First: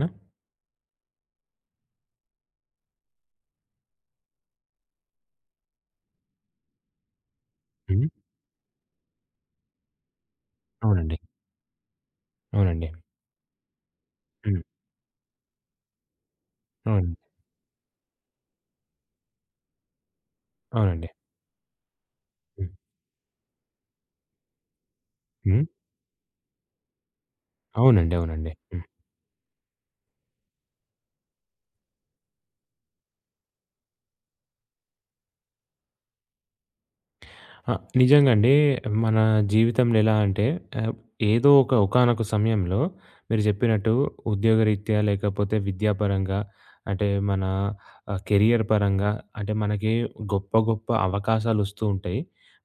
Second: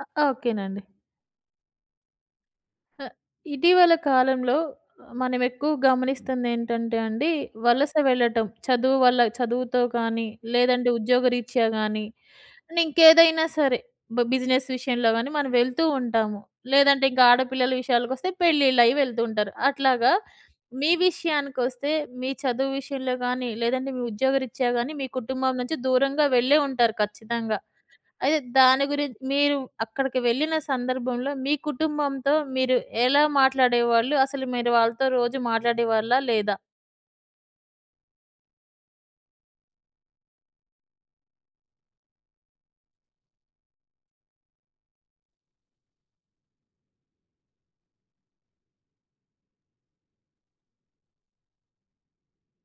ఓకేనండి. ఆహ్, ఇటీవల కాలంలో మనం ఎక్కువ గమనిస్తుందేంటంటే అండి, వలస హ్మ్. వెళ్ళటం. చదువు వల్ల చదువుతో కానీ, లేదంటే అవునండి. ఉద్యోగరీత్యా గానీ, అండ్ అవునండి. ఇంకేదైనా సరే బ హ్మ్. బిజినెస్ విషయంలో గానీ మనం వెళ్తూ ఉంటాము. లేదంటే అవునండి. ఇంకా ఆడపిల్లల విషయాలకొస్తే పెళ్ళిళ్ళయి వెళ్తూ ఉంటారు. అట్లాగా మీ అవునండి. విషయానికొస్తే, మీ హ్మ్. చదువు విషయంలో గానీ, లేదంటే మీ ఉద్యోగరీత్యా గానీ, మీ కుటుంబం హ్మ్. నుంచి దూరంగా వెళ్ళే ఉంటారు ఖచ్చితంగా. అవునండి. అయితే అవునండి. హ్మ్. దాని గురించి మీరు అక్కడికి వెళ్ళిన సందర్భంలో మీ కుటుంబంతో మీరు ఎలా మాట్లాడేవాళ్ళు? అసలు మీరు వాళ్ళతో రోజు మాట్లాడేవాళ్ళా లేదా? ఆ! నిజంగా అండి. మన జీవితంలో ఎలా అంటే ఆహ్, ఏదో ఒకానొక సమయంలో మీరు చెప్పినట్టు ఉద్యోగరీత్యా లేకపోతే విద్యాపరంగా అంటే మన కెరియర్ పరంగా అంటే మనకి గొప్ప గొప్ప అవకాశాలొస్తూ ఉంటాయి.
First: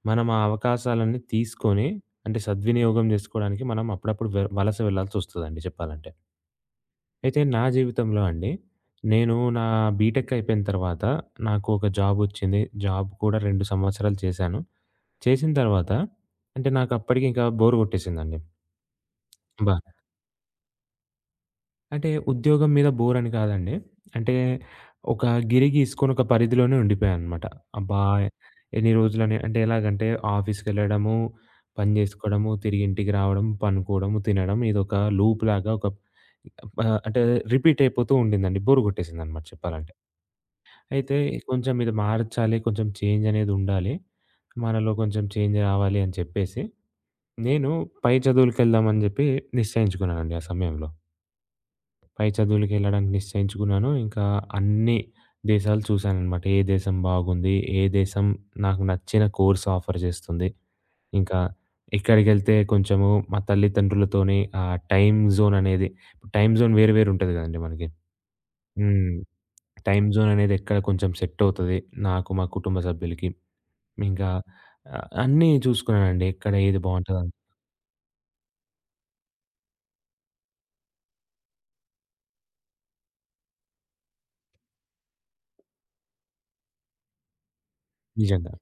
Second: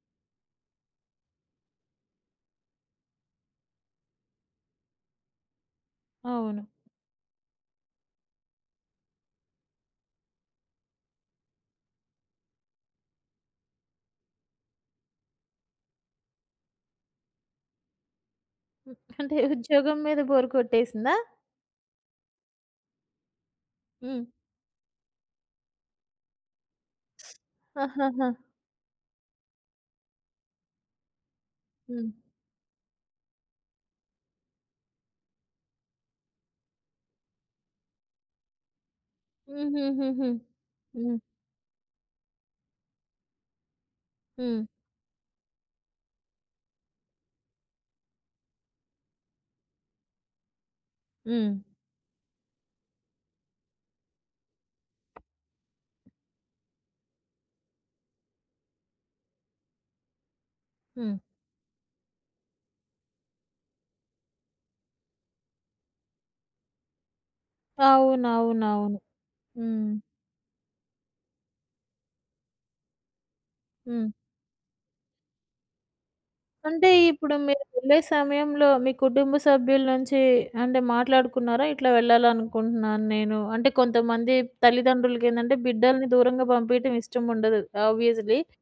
మనం ఆ అవకాశాలన్నీ తీసుకొని అంటే సద్వినియోగం జేసుకోవడానికి మనం అప్పుడప్పుడు వలస వెళ్ళాల్సొస్తదండి చెప్పాలంటే. అవును. అయితే నా జీవితంలో అండి, నేను నా బీటెక్ అయిపోయిన తర్వాత నాకు ఒక జాబ్ వచ్చింది. జాబ్ కూడా 2 సంవత్సరాలు చేశాను. చేసిన తర్వాత అంటే నాకు అప్పటికి ఇంకా బోర్ కొట్టేసిందండి. హ్మ్. అంటే బా ఉద్యోగం మీద బోర్ కొట్టేసిందా? అంటే ఉద్యోగం మీద బోర్ అని కాదండి. హ్మ్. అంటే ఒక గిరి గీసుకొని ఒక పరిధిలోనే ఉండిపోయాననమాట. అబ్బా! ఆహాహా! ఎన్ని రోజులని అంటే ఎలాగంటే ఆఫీస్‌కెళ్ళడము, పని హ్మ్. చేసుకోవడము, తిరిగి ఇంటికి రావడం, పనుకోవడము, తినడం ఇదొక లూప్‌లాగా ఒక అంటే రిపీట్ అయిపోతూ ఉండిందండి. బోర్ కొట్టేసిందనమాట చెప్పాలంటే. హుహుహుహు. అయితే హ్మ్. కొంచెం ఇది మార్చాలి. కొంచెం చేంజ్ అనేదుండాలి. హ్మ్. మనలో కొంచెం చేంజ్ రావాలి అని చెప్పేసి, నేను పై చదువులకెళ్దామని జెప్పి నిశ్చయించుకున్నానండి ఆ సమయంలో. హ్మ్. పై చదువులకెళ్ళడానికి నిశ్చయించుకున్నాను. ఇంకా అన్ని దేశాలు చూశాననమాట. ఏ దేశం బాగుంది? ఏ దేశం నాకు నచ్చిన కోర్స్ ఆఫర్ జేస్తుంది? హ్మ్. ఇంకా ఎక్కడికెళ్తే కొంచెము మా తల్లిదండ్రులతోని ఆ టైమ్ జోన్ అనేది టైమ్ జోన్ వేరు వేరు ఉంటది గదండీ మనకి. అవునవునవును. హ్మ్. హ్మ్. టైమ్ జోన్ అనేది ఎక్కడ కొంచెం సెట్ అవుతది? నాకు, మా కుటుంబ సభ్యులకి, హ్మ్. ఇంకా అన్నీ చూసుకున్నానండి. ఎక్కడ ఏది అంటే బావుంటదని. ఇప్పుడు మీరు వెళ్ళే సమయంలో మీ కుటుంబ సభ్యుల నుంచి అంటే మాట్లాడుకున్నారా? ఇట్లా వెళ్ళాలనుకుంటున్నాను నేను. అంటే కొంతమంది తల్లిదండ్రులకేంటంటే బిడ్డల్ని దూరంగా పంపియటం ఇష్టం ఉండదు ఆబ్వియస్‌లీ. నిజంగా.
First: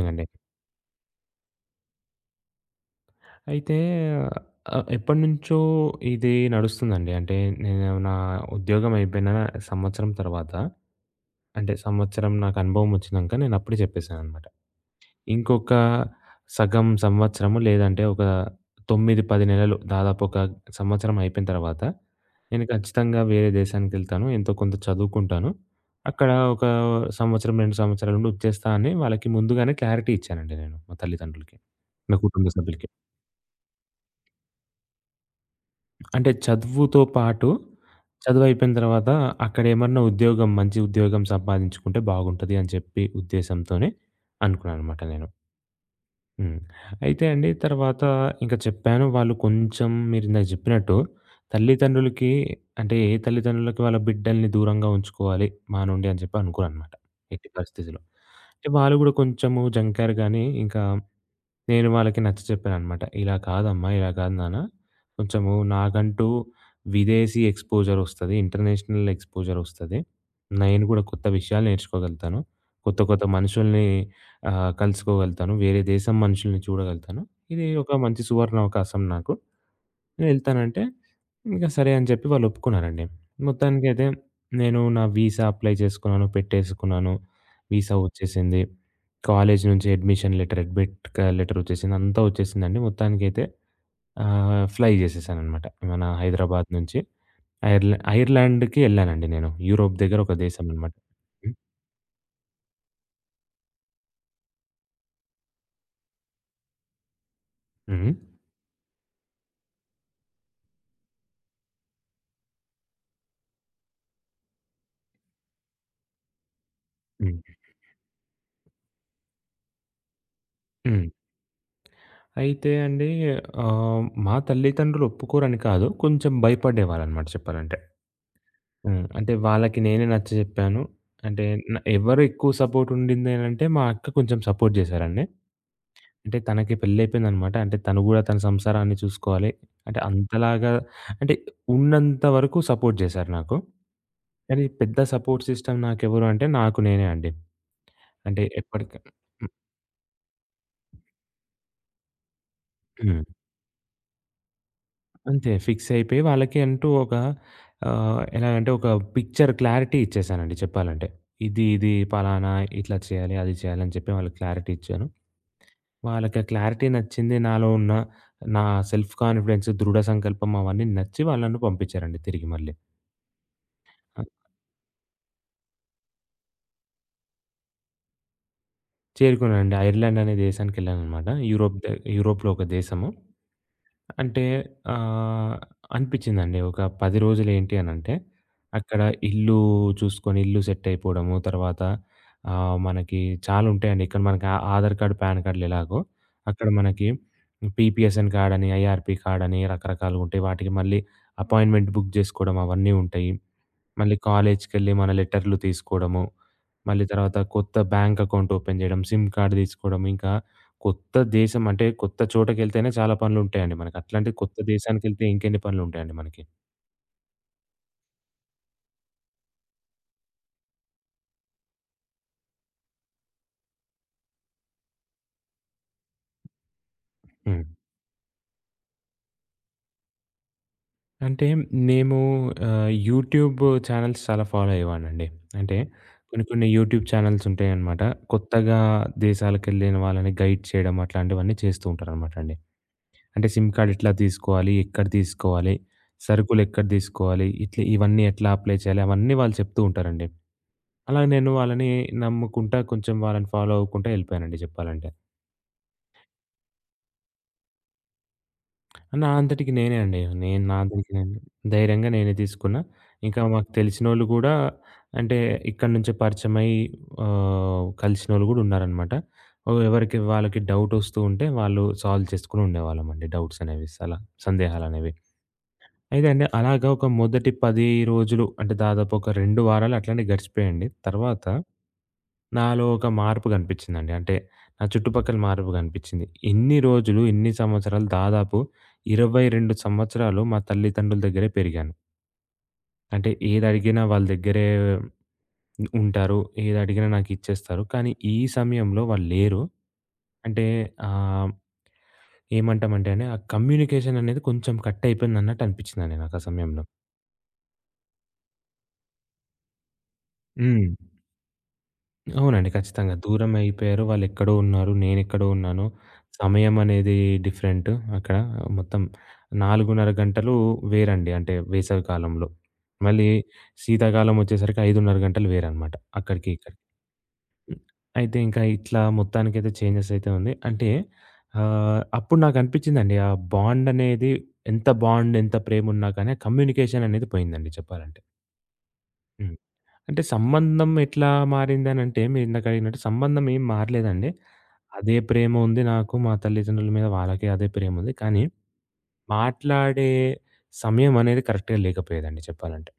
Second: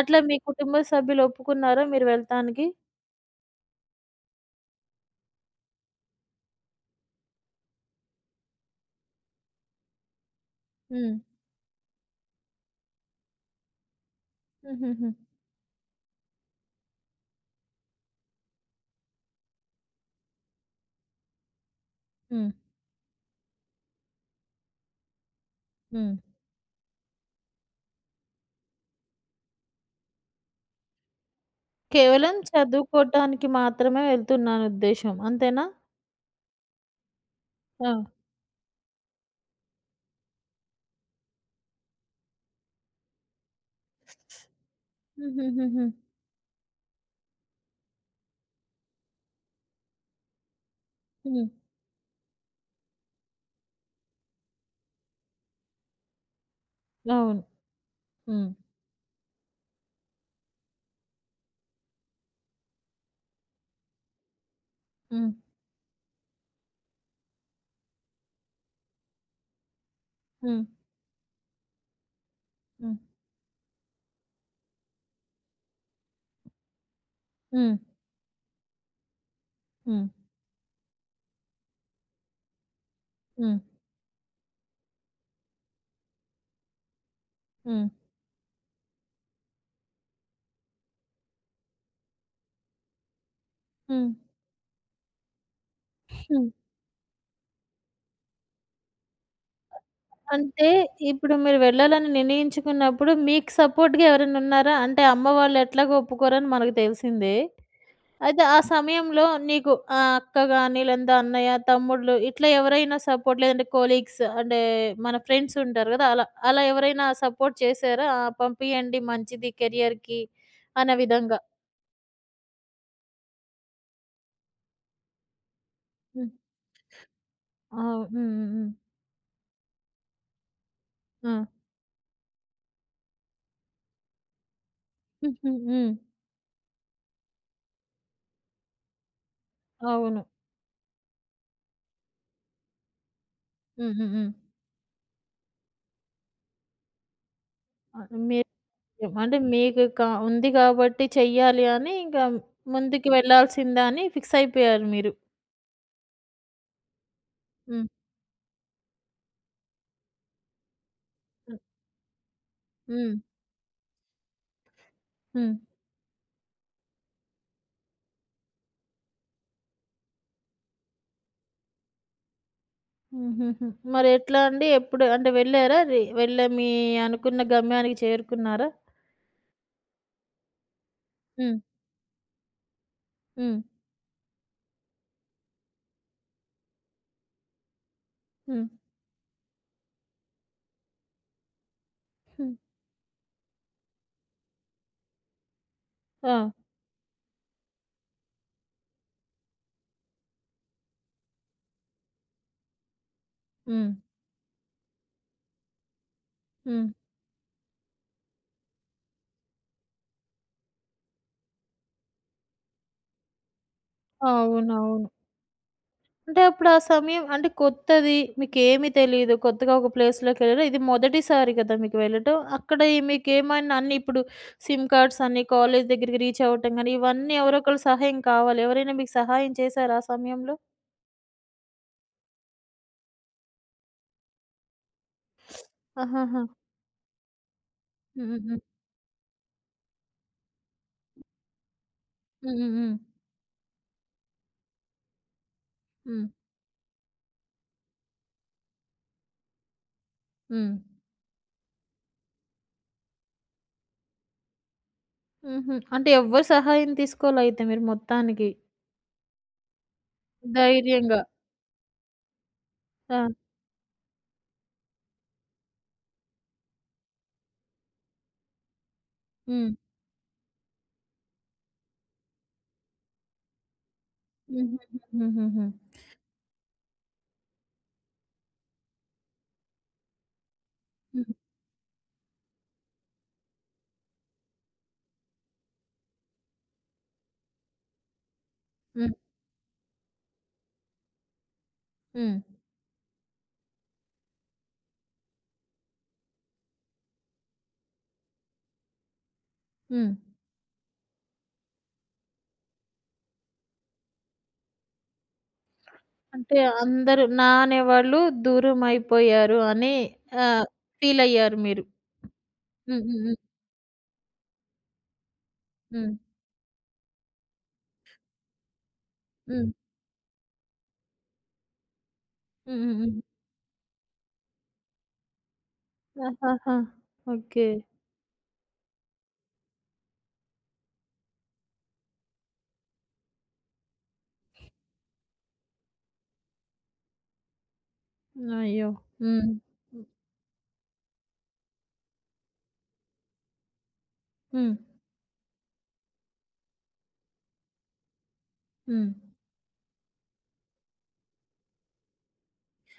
అట్లా మీ కుటుంబ సభ్యులు ఒప్పుకున్నారా మీరు వెళ్తానికి? అయితే ఎప్పటినుంచో ఇది నడుస్తుందండి. అంటే నేను నా ఉద్యోగం అయిపోయిన సంవత్సరం తర్వాత హ్మ్. అంటే సంవత్సరం నాకు అనుభవం వచ్చినంక నేనప్పుడే చెప్పేసాననమాట. హుహుహు. ఇంకొక సగం సంవత్సరము లేదంటే ఒక 9, 10 నెలలు దాదాపు ఒక సంవత్సరం అయిపోయిన తర్వాత, హ్మ్. నేను ఖచ్చితంగా వేరే దేశానికెళ్తాను. ఎంతో కొంత చదువుకుంటాను. హ్మ్. అక్కడ ఒక సంవత్సరం, 2 సంవత్సరాలుండి వచ్చేస్తా అని వాళ్ళకి ముందుగానే క్లారిటీ ఇచ్చానండి నేను మా తల్లిదండ్రులకి, నా కేవలం కుటుంబ సభ్యులకి. చదువుకోటానికి మాత్రమే వెళ్తున్నాను ఉద్దేశ్యం. అంతేనా? అంటే చదువుతో పాటు ఆ! చదువయిపోయిన తర్వాత అక్కడేమన్నా ఉద్యోగం, మంచి ఉద్యోగం సంపాదించుకుంటే బాగుంటది అని చెప్పి ఉద్దేశంతోనే అనుకున్నాననమాట నేను. హుహుహుహు. హ్మ్. అయితే అండి తర్వాత ఇంక చెప్పాను. వాళ్ళు కొంచెం మీరిందాక జెప్పినట్టు హ్మ్. తల్లిదండ్రులకి అంటే ఏ తల్లిదండ్రులకి వాళ్ళ బిడ్డల్ని దూరంగా ఉంచుకోవాలి మా నుండి అని చెప్పి అనుకోరనమాట అవును. ఎట్టి పరిస్థితిలో. హ్మ్. అంటే వాళ్ళు గూడా కొంచెము జంకారు గానీ ఇంకా నేను వాళ్ళకి నచ్చ చెప్పాననమాట. "ఇలా కాదమ్మా, ఇలా కాదు నాన్న. హ్మ్. కొంచెము నాకంటూ విదేశీ ఎక్స్‌పోజర్ ఒస్తది. ఇంటర్నేషనల్ ఎక్స్‌పోజర్ ఒస్తది. హ్మ్. నేను గూడా కొత్త విషయాలు నేర్చుకోగలుగుతాను. హ్మ్. కొత్త కొత్త మనుషుల్ని కలుసుకోగలుగుతాను. వేరే దేశం మనుషుల్ని చూడగలుగుతాను. ఇది హ్మ్. ఒక మంచి సువర్ణావకాశం నాకు." హ్మ్. వెళ్తానంటే, ఇంక సరే అని చెప్పి వాళ్ళు ఒప్పుకున్నారండి. హ్మ్. మొత్తానికైతే నేను నా వీసా అప్లై చేసుకున్నాను, పెట్టేసుకున్నాను. హ్మ్. వీసా వచ్చేసింది. కాలేజీ నుంచి అడ్మిషన్ లెటర్, అడ్మిట్ క లెటర్ వచ్చేసింది. అంతా వచ్చేసిందండి. మొత్తానికైతే హ్మ్. ఫ్లై చేసేసాననమాట. మన హ్మ్. హైదరాబాద్ నుంచి ఐర్లాండ్‌కి ఎళ్ళానండి నేను. యూరోప్ దగ్గర ఒక దేశం అంటే అనమాట. ఇప్పుడు హ్మ్. మీరు వెళ్ళాలని నిర్ణయించుకున్నప్పుడు మీకు సపోర్ట్‌గా ఎవరైనా ఉన్నారా? అంటే అమ్మ వాళ్ళు ఎట్లాగో ఒప్పుకోరని మనకు తెలిసిందే. హ్మ్. అయితే ఆ సమయంలో నీకు అక్క గాని లేదంటే అన్నయ్య, తమ్ముళ్ళు ఇట్లా ఎవరైనా సపోర్ట్ లేదంటే కొలీగ్స్ అంటే మన ఫ్రెండ్స్ ఉంటారు గదా! అలా. అలా ఎవరైనా హ్మ్. సపోర్ట్ చేశారా? ఆ! పంపియండి మంచిది కెరియర్‌కి అన్న హ్మ్. విధంగా. అయితే అండి మా తల్లిదండ్రులు ఒప్పుకోరని కాదు. హ్మ్. కొంచెం భయపడేవాళ్ళనమాట చెప్పాలంటే. అవును. ఆ! అంటే వాళ్ళకి నేనే నచ్చజెప్పాను. హ్మ్. అంటే ఎవరు ఎక్కువ సపోర్ట్ ఉండిందేనంటే మా అక్క కొంచెం సపోర్ట్ జేశారండి. హ్మ్. హ్మ్. ఆ! హుహు. హ్మ్. అంటే తనకి పెళ్లయిపోయిందనమాట. అంటే తను గూడా తన సంసారాన్ని చూసుకోవాలి. అంటే అవును. అంతలాగా అంటే ఉన్నంత వరకు సపోర్ట్ జేశారు నాకు. హ్మ్. హ్మ్. హ్మ్. కానీ పెద్ద సపోర్ట్ సిస్టమ్ నాకెవరు అంటే నాకు నేనే అండి. ఆ! అంటే మీరు ఎప్పటిక అంటే మీకు ఉంది కాబట్టి చెయ్యాలి అని ఇంకా ముందుకు హ్మ్. వెళ్ళాల్సిందే అని ఫిక్స్ అయిపోయారు మీరు. అంతే ఫిక్స్ అయిపోయి వాళ్ళకి అంటూ ఒక హ్మ్. ఎలా అంటే ఒక పిక్చర్ క్లారిటీ ఇచ్చేసానండి చెప్పాలంటే. హ్మ్. ఇది ఇది పలానా ఇట్లా హ్మ్. చేయాలి, అది చేయాలి అని చెప్పి వాళ్ళకి క్లారిటీ ఇచ్చాను. హ్మ్. వాళ్ళకా క్లారిటీ నచ్చింది. నాలో ఉన్న నా సెల్ఫ్ కాన్ఫిడెన్స్, దృఢ సంకల్పం అవన్నీ నచ్చి వాళ్ళు నన్ను పంపించారండి తిరిగి మళ్ళీ. హుహుహు. మరి ఆ! ఎట్లా అండి? ఎప్పుడు అంటే వెళ్లారా? వెళ్ళి మీ అనుకున్న గమ్యానికి చేరుకున్నారా? చేరుకున్నానండి. ఐర్లాండ్ అనే దేశానికెళ్ళాననమాట. హ్మ్. యూరోప్ ద యూరోప్‌లో ఒక దేశము. హ్మ్. అంటే ఆహ్, అనిపిచ్చిందండి. ఒక 10 రోజులేంటి అనంటే, హ్మ్. అక్కడ ఇల్లు చూసుకొని, ఇల్లు సెట్ అయిపోవడము. తర్వాత హ్మ్. మనకి చాలా ఉంటాయండి. ఇక్కడ మనకి ఆ ఆధార్ కార్డ్, పాన్ కార్డ్‌లు ఎలాగో, ఆ! అక్కడ మనకి పీపీఎస్ఎన్ కార్డ్ అని, ఐఆర్‌పీ కార్డ్ అని రకరకాలుగుంటాయి. వాటికి మళ్ళీ అపాయింట్‌మెంట్ బుక్ జేసుకోవడం అవన్నీ ఉంటాయి. హ్మ్. మళ్ళీ కాలేజ్‌కెళ్ళి మన లెటర్‌లు తీసుకోవడము, హ్మ్. మళ్ళీ తర్వాత కొత్త బ్యాంక్ అకౌంట్ ఓపెన్ చేయడం, సిమ్ కార్డ్ తీసుకోవడం, ఇంకా కొత్త దేశం అంటే కొత్త చోటకెళ్తేనే చాలా పనులుంటాయండి మనకి. అట్లాంటిది కొత్త అవునవును. దేశానికెళ్తే ఇంకెన్ని పనులుంటాయండి అంటే మనకి. అప్పుడు ఆ సమయం అంటే కొత్తది. మీకేమి తెలీదు. కొత్తగా ఒక ప్లేస్‌లోకెళ్లారు. ఇది మొదటిసారి కదా! మీకు వెళ్ళటం. అక్కడ ఈ మీకేమైనా అన్నీ ఇప్పుడు సిమ్ కార్డ్స్ అన్నీ కాలేజ్ దగ్గరికి రీచ్ అవ్వటం గాని, ఇవన్నీ ఎవరో హ్మ్. ఒకళ్ళ సహాయం కావాలి. ఎవరైనా మీకు సహాయం చేశారా ఆ సమయంలో? అంటే మేము యూట్యూబ్ ఛానెల్స్ చాలా ఫాలో అయ్యేవాడినండి. అంటే కొన్ని ఆహాహా! కొన్ని యూట్యూబ్ ఛానెల్స్ ఉంటాయన్నమాట. హుహుహు. కొత్తగా దేశాలకెళ్ళిన వాళ్ళని గైడ్ చేయడం అట్లాంటివన్నీ చేస్తూ ఉంటారన్నమాట అండి. హ్మ్. హ్మ్. హ్మ్. అంటే సిమ్ కార్డ్ ఎట్లా తీసుకోవాలి? ఎక్కడ తీసుకోవాలి? హ్మ్. సరుకులు ఎక్కడ తీసుకోవాలి? ఇట్లా ఇవన్నీ ఎట్లా అప్లై చేయాలి? అవన్నీ వాళ్ళు చెప్తూ ఉంటారండి. హ్మ్. అలా నేను వాళ్ళని నమ్ముకుంటా కొంచెం వాళ్ళని ఫాలో అవ్వకుంటా ఎళ్ళిపోయానండి చెప్పాలంటే. హుహు. అంటే ఎవ్వరి సహాయం తీసుకోలయితే మీరు మొత్తానికి. నా అంతటికి నేనే అండి. నేను నా అంతటికి ధైర్యంగా. నేను ధైర్యంగా నేనే తీసుకున్నా. ఆ! ఇంకా మాకు తెలిసినోళ్ళు గూడా అంటే ఇక్కడి నుంచే పరిచయమై కలిసినోళ్ళు గూడా ఉన్నారనమాట. హ్మ్. ఓహ్! ఎవరికి వాళ్ళకి డౌట్ వస్తూ ఉంటే వాళ్ళు సాల్వ్ చేసుకొని ఉండేవాళ్ళమండి డౌట్స్ అనేవి అలా సందేహాలనేవి. హుహుహుహుహుహు. అయితే అండి అలాగా ఒక మొదటి 10 రోజులు అంటే దాదాపు ఒక 2 వారాలు అట్లనే గడిచిపోయాయండి. హ్మ్. తర్వాత నాలో ఒక మార్పు గనిపించిందండి. అంటే నా చుట్టుపక్కల మార్పు గనిపించింది. ఇన్ని రోజులు, ఇన్ని సంవత్సరాలు దాదాపు హ్మ్. 22 సంవత్సరాలు మా తల్లిదండ్రుల దగ్గరే పెరిగాను. హ్మ్. అంటే ఏదడిగినా వాళ్ళ దగ్గరే ఉంటారు. ఏదడిగినా నాకిచ్చేస్తారు. కానీ ఈ సమయంలో వాళ్ళు లేరు. హ్మ్. అంటే ఆహ్, ఏమంటామంటే అండి ఆ కమ్యూనికేషన్ అనేది కొంచెం కట్ అయిపోయిందన్నట్టు అనిపించిందండి నాకు ఆ అంటే సమయంలో. అందరూ నా అనేవాళ్ళు దూరమైపోయారు అని ఆహ్, హ్మ్. ఫీలయ్యారు మీరు. అవునండి. హ్మ్. ఖచ్చితంగా. హ్మ్. దూరం అయిపోయారు. వాళ్ళెక్కడో ఉన్నారు. నేనెక్కడో ఉన్నాను. హ్మ్. సమయం అనేది డిఫరెంట్ అక్కడ. మొత్తం హ్మ్. హ్మ్. 4:30 గంటలు వేరండి. అంటే వేసవి కాలంలో. హ్మ్. హ్మ్. హ్మ్. మళ్ళీ శీతాకాలం వచ్చేసరికి 5:30 గంటలు వేరనమాట. అక్కడికి ఆహాహా! ఇక్కడికి. ఓకే. హ్మ్. అయితే ఇంకా ఇట్లా మొత్తానికైతే చేంజెస్ అయితే ఉంది. అంటే అప్పుడు నాకనిపించిందండి. ఆ బాండ్ అనేది ఎంత బాండ్, ఎంత ప్రేమ ఉన్నా కానీ ఆ కమ్యూనికేషన్ అనేది పోయిందండి చెప్పాలంటే. అయ్యో! హ్మ్. హ్మ్. హ్మ్. అంటే సంబంధం ఎట్లా మారిందనంటే, మీరిందాక అడిగినట్టు సంబంధం ఏం మారలేదండి. హ్మ్. అదే ప్రేమ ఉంది నాకు మా తల్లిదండ్రుల మీద వాళ్ళకి అదే ప్రేమ ఉంది. కానీ, హ్మ్. మాట్లాడే సమయం అనేది కరెక్ట్‌గా లేకపోయేదండి చెప్పాలంటే.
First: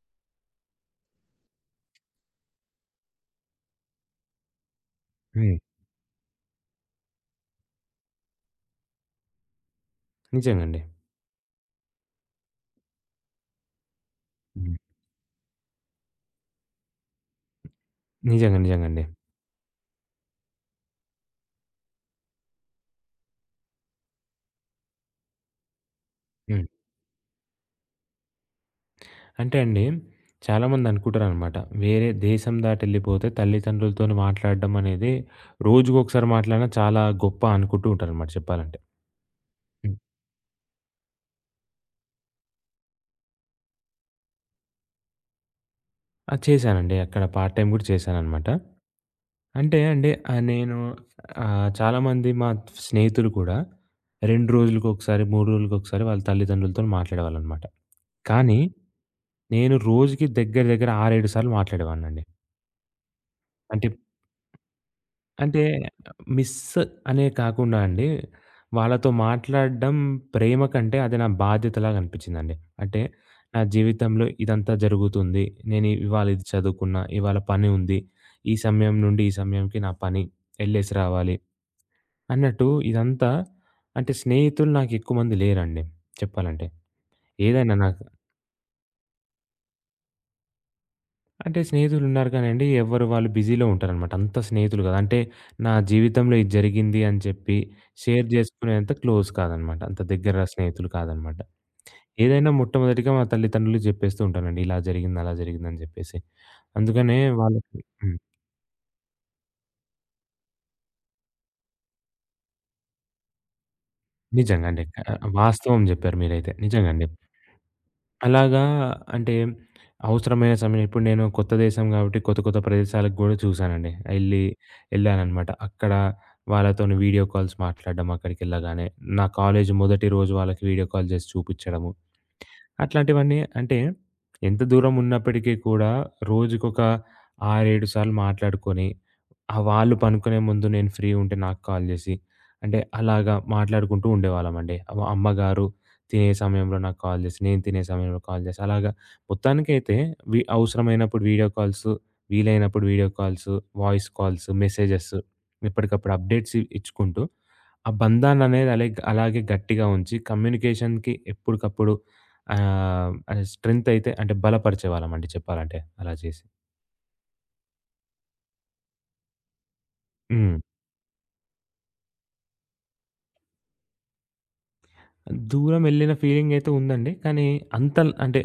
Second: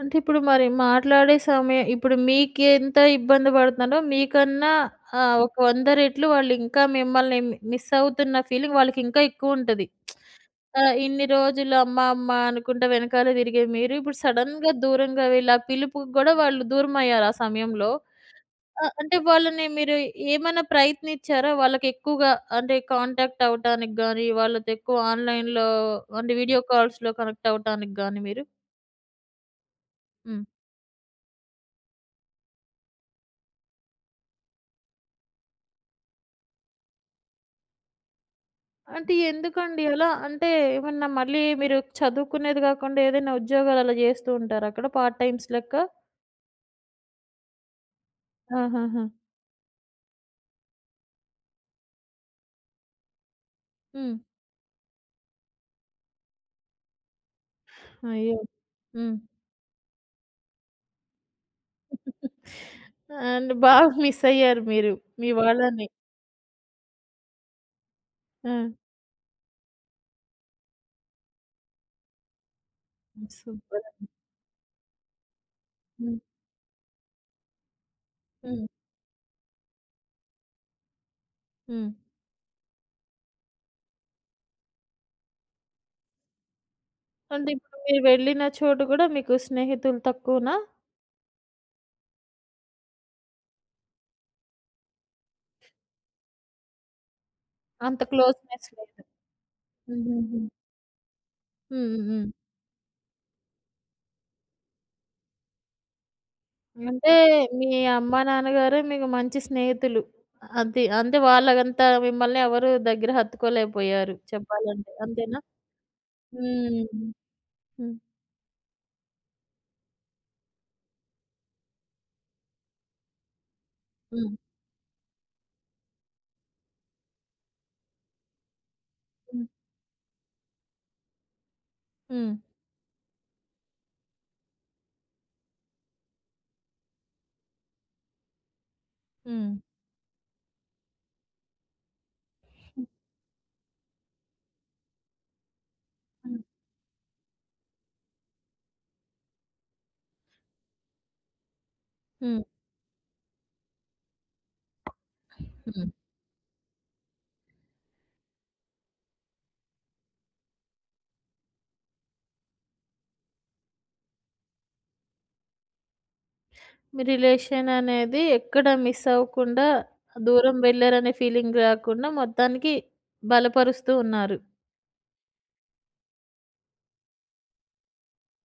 అంటే ఇప్పుడు మరి మాట్లాడే సమయం ఇప్పుడు మీకెంత ఇబ్బంది పడుతున్నారో మీకన్నా హ్మ్. ఒక 100 రెట్లు వాళ్ళింకా మిమ్మల్ని మిస్ అవుతున్న ఫీలింగ్ వాళ్ళకింకా ఎక్కువుంటది. నిజంగండి. ఆ! ఇన్ని రోజులు అమ్మ, అమ్మ అనుకుంటా వెనకాలే తిరిగే మీరు, ఇప్పుడు సడెన్‌గా హ్మ్. దూరంగా వెళ్ళి ఆ పిలుపుకి గూడా వాళ్ళు దూరమయ్యారు ఆ సమయంలో. నిజంగా. ఆ! నిజంగండి. అంటే వాళ్ళని మీరు ఏమైనా ప్రయత్నించారా? వాళ్ళకెక్కువగా అంటే కాంటాక్ట్ అవ్వటానికి గాని, వాళ్ళతో ఎక్కువ ఆన్‌లైన్‌లో అంటే వీడియో హ్మ్. కాల్స్‌లో కనెక్ట్ అవ్వటానికి గాని మీరు? అంటే అండి, హ్మ్. చాలామంది అనుకుంటారనమాట. వేరే దేశం దాటెళ్ళిపోతే తల్లిదండ్రులతోని మాట్లాడడం అనేది రోజుకొకసారి మాట్లాడినా చాలా గొప్ప అనుకుంటూ ఉంటారనమాట చెప్పాలంటే. అంటే ఎందుకండి హ్మ్. అలా? అంటే ఏమన్నా మళ్ళీ మీరు చదువుకునేది గాకుండా ఏదైనా ఉద్యోగాలు అలా జేస్తూ ఉంటారా అక్కడ పార్ట్ టైమ్స్ లెక్క? అది చేశానండి. అక్కడ పార్ట్ టైమ్ గూడా చేశాననమాట. ఆహాహా! అంటే అండి చాలామంది మా స్నేహితులు కూడా హ్మ్. 2 రోజులకొకసారి, 3 రోజులకొకసారి వాళ్ళ తల్లిదండ్రులతోని మాట్లాడేవాళ్ళనమాట. అయ్యో! కానీ హ్మ్. నేను రోజుకి దగ్గర దగ్గర 6, 7 సార్లు మాట్లాడేవాడినండి. అండ్ అంటే బాగా మిస్ అయ్యారు మీరు. మీ అంటే వాళ్ళని. మిస్ అనే కాకుండా అండి ఆ! వాళ్ళతో మాట్లాడడం ప్రేమ కంటే అది నా బాధ్యతలాగా అనిపించిందండి. అంటే నా సూపర్ అండి. జీవితంలో ఇదంతా జరుగుతుంది. నేను హ్మ్. ఇవాళ ఇది చదువుకున్నా, ఇవాళ పని ఉంది. ఈ హ్మ్. సమయం నుండి ఈ సమయంకి నా పని. ఎళ్ళేసి రావాలి. హ్మ్. అన్నట్టు ఇదంతా అంటే స్నేహితులు నాకెక్కువ మంది లేరండి చెప్పాలంటే. అంటే ఏదైనా ఇప్పుడు మీరు నాకు వెళ్ళిన చోటు గూడా మీకు స్నేహితులు తక్కువనా? అంటే స్నేహితులున్నారు కానండి, ఎవరు వాళ్ళు బిజీలో ఉంటారనమాట. అంత స్నేహితులు కాదు. అంటే నా జీవితంలో ఇది జరిగింది అని చెప్పి అంత షేర్ క్లోజ్‌నెస్ జేసుకునేంత లేదు. క్లోజ్ కాదనమాట. అంత దగ్గర హుహుహు. స్నేహితులు కాదనమాట. హ్మ్. హ్మ్. ఏదైనా మొట్టమొదటిగా మా తల్లిదండ్రులకి జెప్పేస్తూ ఉంటానండి. ఇలా జరిగింది, అలా జరిగిందని జెప్పేసి. అంటే అందుకనే మీ వాళ్ళకి హ్మ్. అమ్మా, నాన్నగారే మీకు మంచి స్నేహితులు. అది అంటే వాళ్ళంత మిమ్మల్ని ఎవరు దగ్గర హత్తుకోలేకపోయారు నిజంగా అండి. చెప్పాలంటే. అంతేనా? వాస్తవం జెప్పారు మీరైతే. హ్మ్. నిజంగా అండి. హ్మ్. అలాగా అంటే అవసరమైన సమయం ఇప్పుడు నేను కొత్త దేశం కాబట్టి కొత్త కొత్త ప్రదేశాలకు గూడా చూసానండి. హ్మ్. ఎళ్లి ఎళ్ళాననమాట. అక్కడ వాళ్ళతోని వీడియో కాల్స్ మాట్లాడడం అక్కడికెళ్ళగానే. నా హ్మ్. కాలేజు మొదటి రోజు వాళ్ళకి వీడియో కాల్ జేసి చూపిచ్చడము. హ్మ్. అట్లాంటివన్నీ అంటే ఎంత దూరం ఉన్నప్పటికీ కూడా రోజుకొక 6, 7 సార్లు మాట్లాడుకొని, హ్మ్. వాళ్ళు పనుకునే ముందు నేను ఫ్రీ ఉంటే నాకు కాల్ జేసి, అంటే హ్మ్. అలాగా మాట్లాడుకుంటూ ఉండేవాళ్ళమండి. అమ్మగారు తినే హ్మ్. సమయంలో నాకు కాల్ జేసి, నేను తినే సమయంలో కాల్ జేసి, అలాగా మొత్తానికైతే అవసరమైనప్పుడు వీడియో కాల్స్, హ్మ్. వీలైనప్పుడు video calls, voice calls, messages హ్మ్. ఎప్పటికప్పుడు అప్డేట్స్ ఇచ్చుకుంటూ, ఆ బంధాన్ననేది అలెగ్ అలాగే అలాగే గట్టిగా ఉంచి కమ్యూనికేషన్‌కి ఎప్పటికప్పుడు అది స్ట్రెంత్ అయితే అంటే బలపరిచేవాళ్ళమండి చెప్పాలంటే అలా చేసి. మీ రిలేషన్ అనేది ఎక్కడ మిస్ అవ్వకుండా, దూరం హ్మ్. వెళ్లారనే ఫీలింగ్ రాకుండా మొత్తానికి బలపరుస్తూ ఉన్నారు. దూరం వెళ్ళిన ఫీలింగ్ అయితే ఉందండి. కానీ అంటే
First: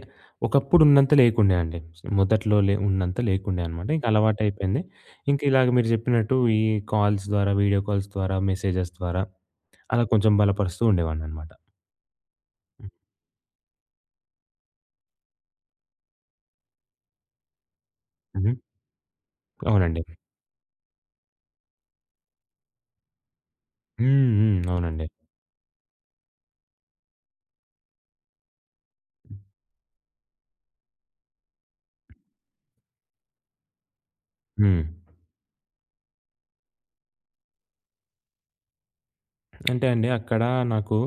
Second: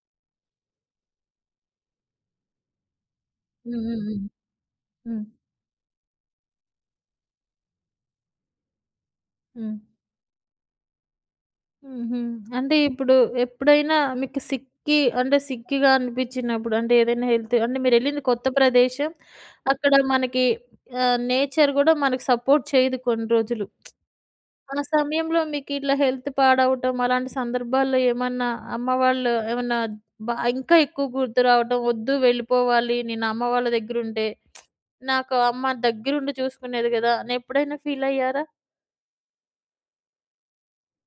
ఒకప్పుడు ఉన్నంత లేకుండే అండి. మొదట్లో ఉన్నంత లేకుండే హ్మ్. అనమాట. ఇంక హ్మ్. అలవాటయిపోయింది. హ్మ్. ఇంక ఇలాగ మీరు చెప్పినట్టు ఈ కాల్స్ ద్వారా, వీడియో కాల్స్ ద్వారా, మెసేజెస్ ద్వారా హ్మ్. హ్మ్. అలా కొంచెం బలపరుస్తూ ఉండేవాడిననమాట. హుహు. అంటే ఇప్పుడు ఎప్పుడైనా మీకు సిక్కి అంటే సిక్కిగా అనిపించినప్పుడు అంటే ఏదైనా హెల్త్ అంటే మీరెళ్ళింది కొత్త హుహు. ప్రదేశం. అక్కడ అవునండి. మనకి నేచర్ గూడా మనకు సపోర్ట్ చేయదు కొన్ని రోజులు. హ్మ్. హ్మ్. ఆ అవునండి. సమయంలో మీకిట్లా హెల్త్ పాడవటం అలాంటి సందర్భాల్లో ఏమన్నా అమ్మ వాళ్ళు ఏమన్నా ఇంకా ఎక్కువ గుర్తు రావటం, "వద్దు వెళ్ళిపోవాలి నేను అమ్మ వాళ్ళ దగ్గరుంటే. హ్మ్. నాకు అమ్మ దగ్గరుండి చూసుకునేది గదా!" అని ఎప్పుడైనా ఫీలయ్యారా? అంటే అండి అక్కడ నాకు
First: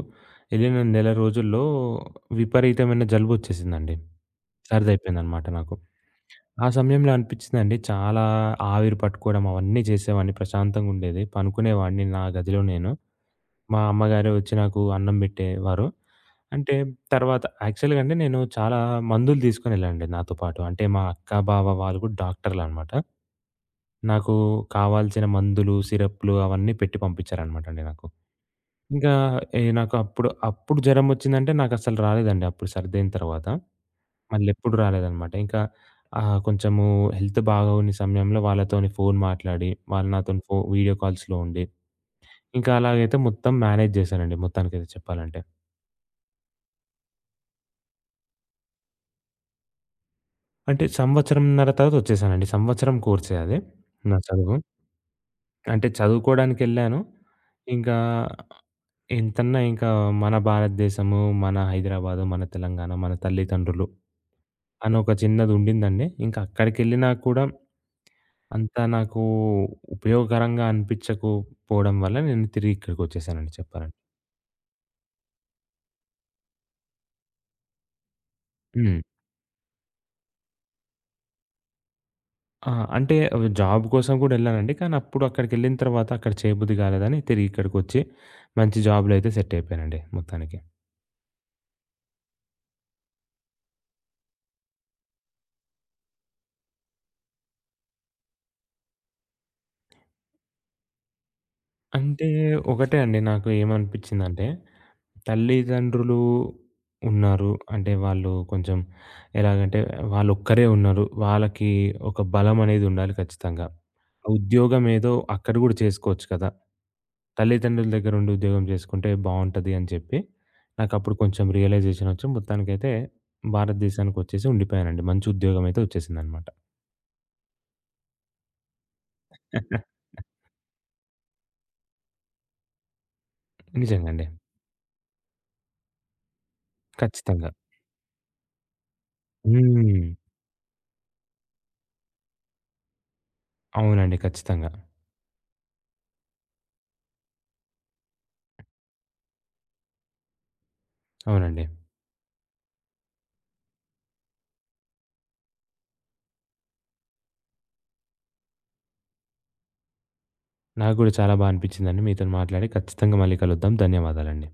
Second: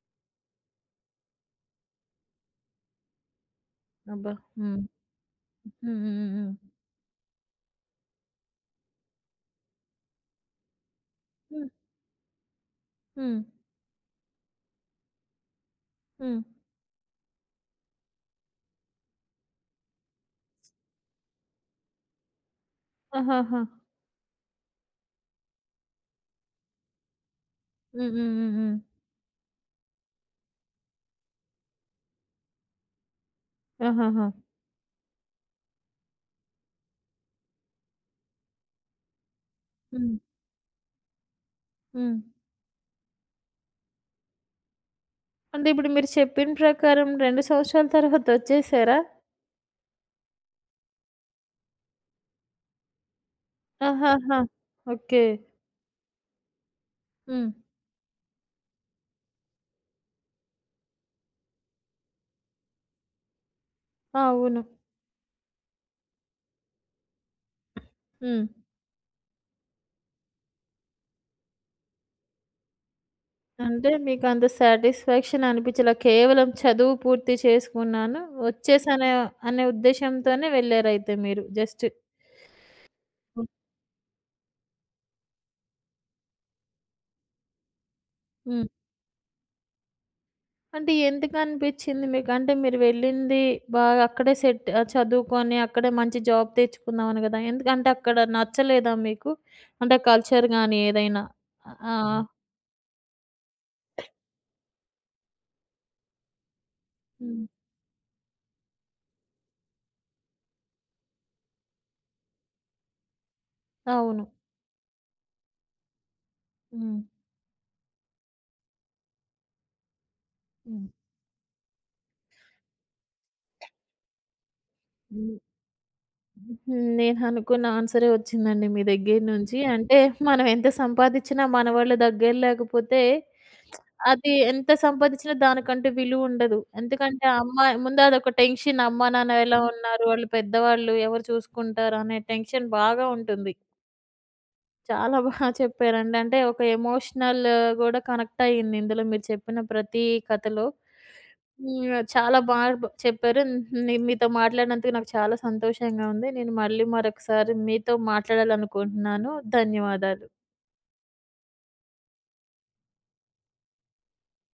ఎళ్ళిన నెల రోజుల్లో విపరీతమైన జలుబొచ్చేసిందండి. అబ్బా! హ్మ్. సరిదయిపోయిందనమాట హ్మ్. నాకు. హ్మ్. హ్మ్. ఆ సమయంలో అనిపిచ్చిందండి చాలా ఆవిరి పట్టుకోవడం అవన్నీ చేసేవాడిని ప్రశాంతంగుండేది. హ్మ్. పనుకునేవాడిని నా గదిలో నేను. హ్మ్. మా అమ్మగారు వచ్చి నాకు అన్నం పెట్టేవారు. హ్మ్. అంటే తర్వాత యాక్చువల్‌గా అండి నేను చాలా మందులు తీసుకొనెళ్ళానండి నాతో పాటు. అంటే మా అక్క, బావ వాళ్ళు కూడా డాక్టర్‌లనమాట. ఆహాహా! నాకు కావాల్సిన మందులు, సిరప్‌లు అవన్నీ పెట్టి పంపిచ్చారనమాట అండి నాకు. హ్మ్. హ్మ్. హ్మ్. హ్మ్. ఇంకా నాకు అప్పుడు అప్పుడు జరమొచ్చిందంటే నాకసలు రాలేదండి అప్పుడు సర్దయిన తర్వాత. ఆహాహా! మళ్ళెప్పుడు రాలేదనమాట. ఇంకా కొంచెము హెల్త్ బాగోని సమయంలో వాళ్ళతోని ఫోను మాట్లాడి, వాళ్ళు హ్మ్. నాతోని వీడియో కాల్స్‌లో ఉండి, హ్మ్. ఇంకా అలాగైతే మొత్తం మేనేజ్ చేశానండి మొత్తానికైతే చెప్పాలంటే. అంటే ఇప్పుడు మీరు చెప్పిన ప్రకారం 2 సంవత్సరాల తర్వాత ఒచ్చేసారా? అంటే సంవత్సరంన్నర తర్వాత వచ్చేసానండి. సంవత్సరం కోర్సే అది నా ఆహాహా! చదువు. ఓకే. అంటే చదువుకోడానికెళ్ళాను. హ్మ్. ఇంకా ఎంతన్నా ఇంకా మన భారతదేశము, మన హైదరాబాదు, మన తెలంగాణ, మన తల్లిదండ్రులు అవును. అని ఒక చిన్నదుండిందండి. ఇంకా అక్కడికెళ్ళినా కూడా హ్మ్. అంత నాకు ఉపయోగకరంగా అనిపించకపోవడం వల్ల నేను తిరిగి ఇక్కడికొచ్చేసానండి అంటే చెప్పాలంటే. మీకంత సాటిస్ఫాక్షన్ అనిపిచ్చలా. కేవలం చదువు పూర్తి చేసుకున్నాను, హ్మ్. వచ్చేసాను అనే ఉద్దేశ్యంతోనే వెళ్లారయితే మీరు జస్ట్. ఆ! అంటే హ్మ్. జాబ్ కోసం కూడా ఎళ్ళానండి. కానీ అప్పుడు అక్కడికెళ్ళిన తర్వాత అక్కడ చేయబుద్ధి కాలేదని తిరిగి ఇక్కడికొచ్చి హ్మ్. మంచి జాబ్‌లో అయితే సెట్ అయిపోయానండి మొత్తానికి. అంటే ఎందుకనిపిచ్చింది మీకు? అంటే మీరు వెళ్ళింది బాగా అక్కడే సెట్ చదువుకొని అక్కడే మంచి జాబ్ తెచ్చుకుందామని గదా! ఎందుకంటే అక్కడ నచ్చలేదా మీకు? అంటే కల్చర్ గాని ఏదైనా? ఆ! అంటే ఒకటే అండి నాకు ఏమనిపించిందంటే, తల్లిదండ్రులు హ్మ్. ఉన్నారు. అంటే వాళ్ళు కొంచెం ఎలాగంటే వాళ్ళొక్కరే ఉన్నారు. వాళ్ళకి ఒక బలం అనేది ఉండాలి ఖచ్చితంగా. అవును. ఉద్యోగమేదో అక్కడ గూడా చేసుకోవచ్చు కదా! హ్మ్. తల్లిదండ్రుల దగ్గరుండి ఉద్యోగం చేసుకుంటే బావుంటది అని చెప్పి, హ్మ్. నాకప్పుడు కొంచెం రియలైజేషనొచ్చి మొత్తానికైతే భారతదేశానికొచ్చేసి ఉండిపోయానండి. మంచి హ్మ్. ఉద్యోగమైతే వచ్చేసిందనమాట. హ్మ్. నేను అనుకున్న ఆన్సరే వచ్చిందండి మీ దగ్గర నుంచి. అంటే మనం ఎంత సంపాదిచ్చినా మనవాళ్ళు దగ్గర లేకపోతే నిజంగండి. అది ఎంత సంపాదిచ్చినా దానికంటే విలువ ఉండదు. ఎందుకంటే ఆ ఖచ్చితంగా. అమ్మాయి ముందు అదొక టెన్షన్ అమ్మా, నాన్న ఎలా హ్మ్. ఉన్నారు? వాళ్ళు పెద్దవాళ్ళు ఎవరు చూసుకుంటారు? అనే టెన్షన్ బాగా ఉంటుంది. అవునండి. ఖచ్చితంగా. చాలా బాగా చెప్పారండి. అంటే ఒక ఎమోషనల్ గూడా కనెక్ట్ అయ్యింది ఇందులో మీరు చెప్పిన ప్రతి కథలో. అవునండి. హ్మ్. చాలా బా బ్ చెప్పారు. నీ మీతో మాట్లాడినందుకు నాకు చాలా సంతోషంగా ఉంది. నేను మళ్ళీ మరొకసారి మీతో మాట్లాడాలనుకుంటున్నాను. ధన్యవాదాలు. నాకు గూడా చాలా బా అనిపిచ్చిందండి మీతోని మాట్లాడి. ఖచ్చితంగా మళ్ళీ కలుద్దాం. ధన్యవాదాలండి.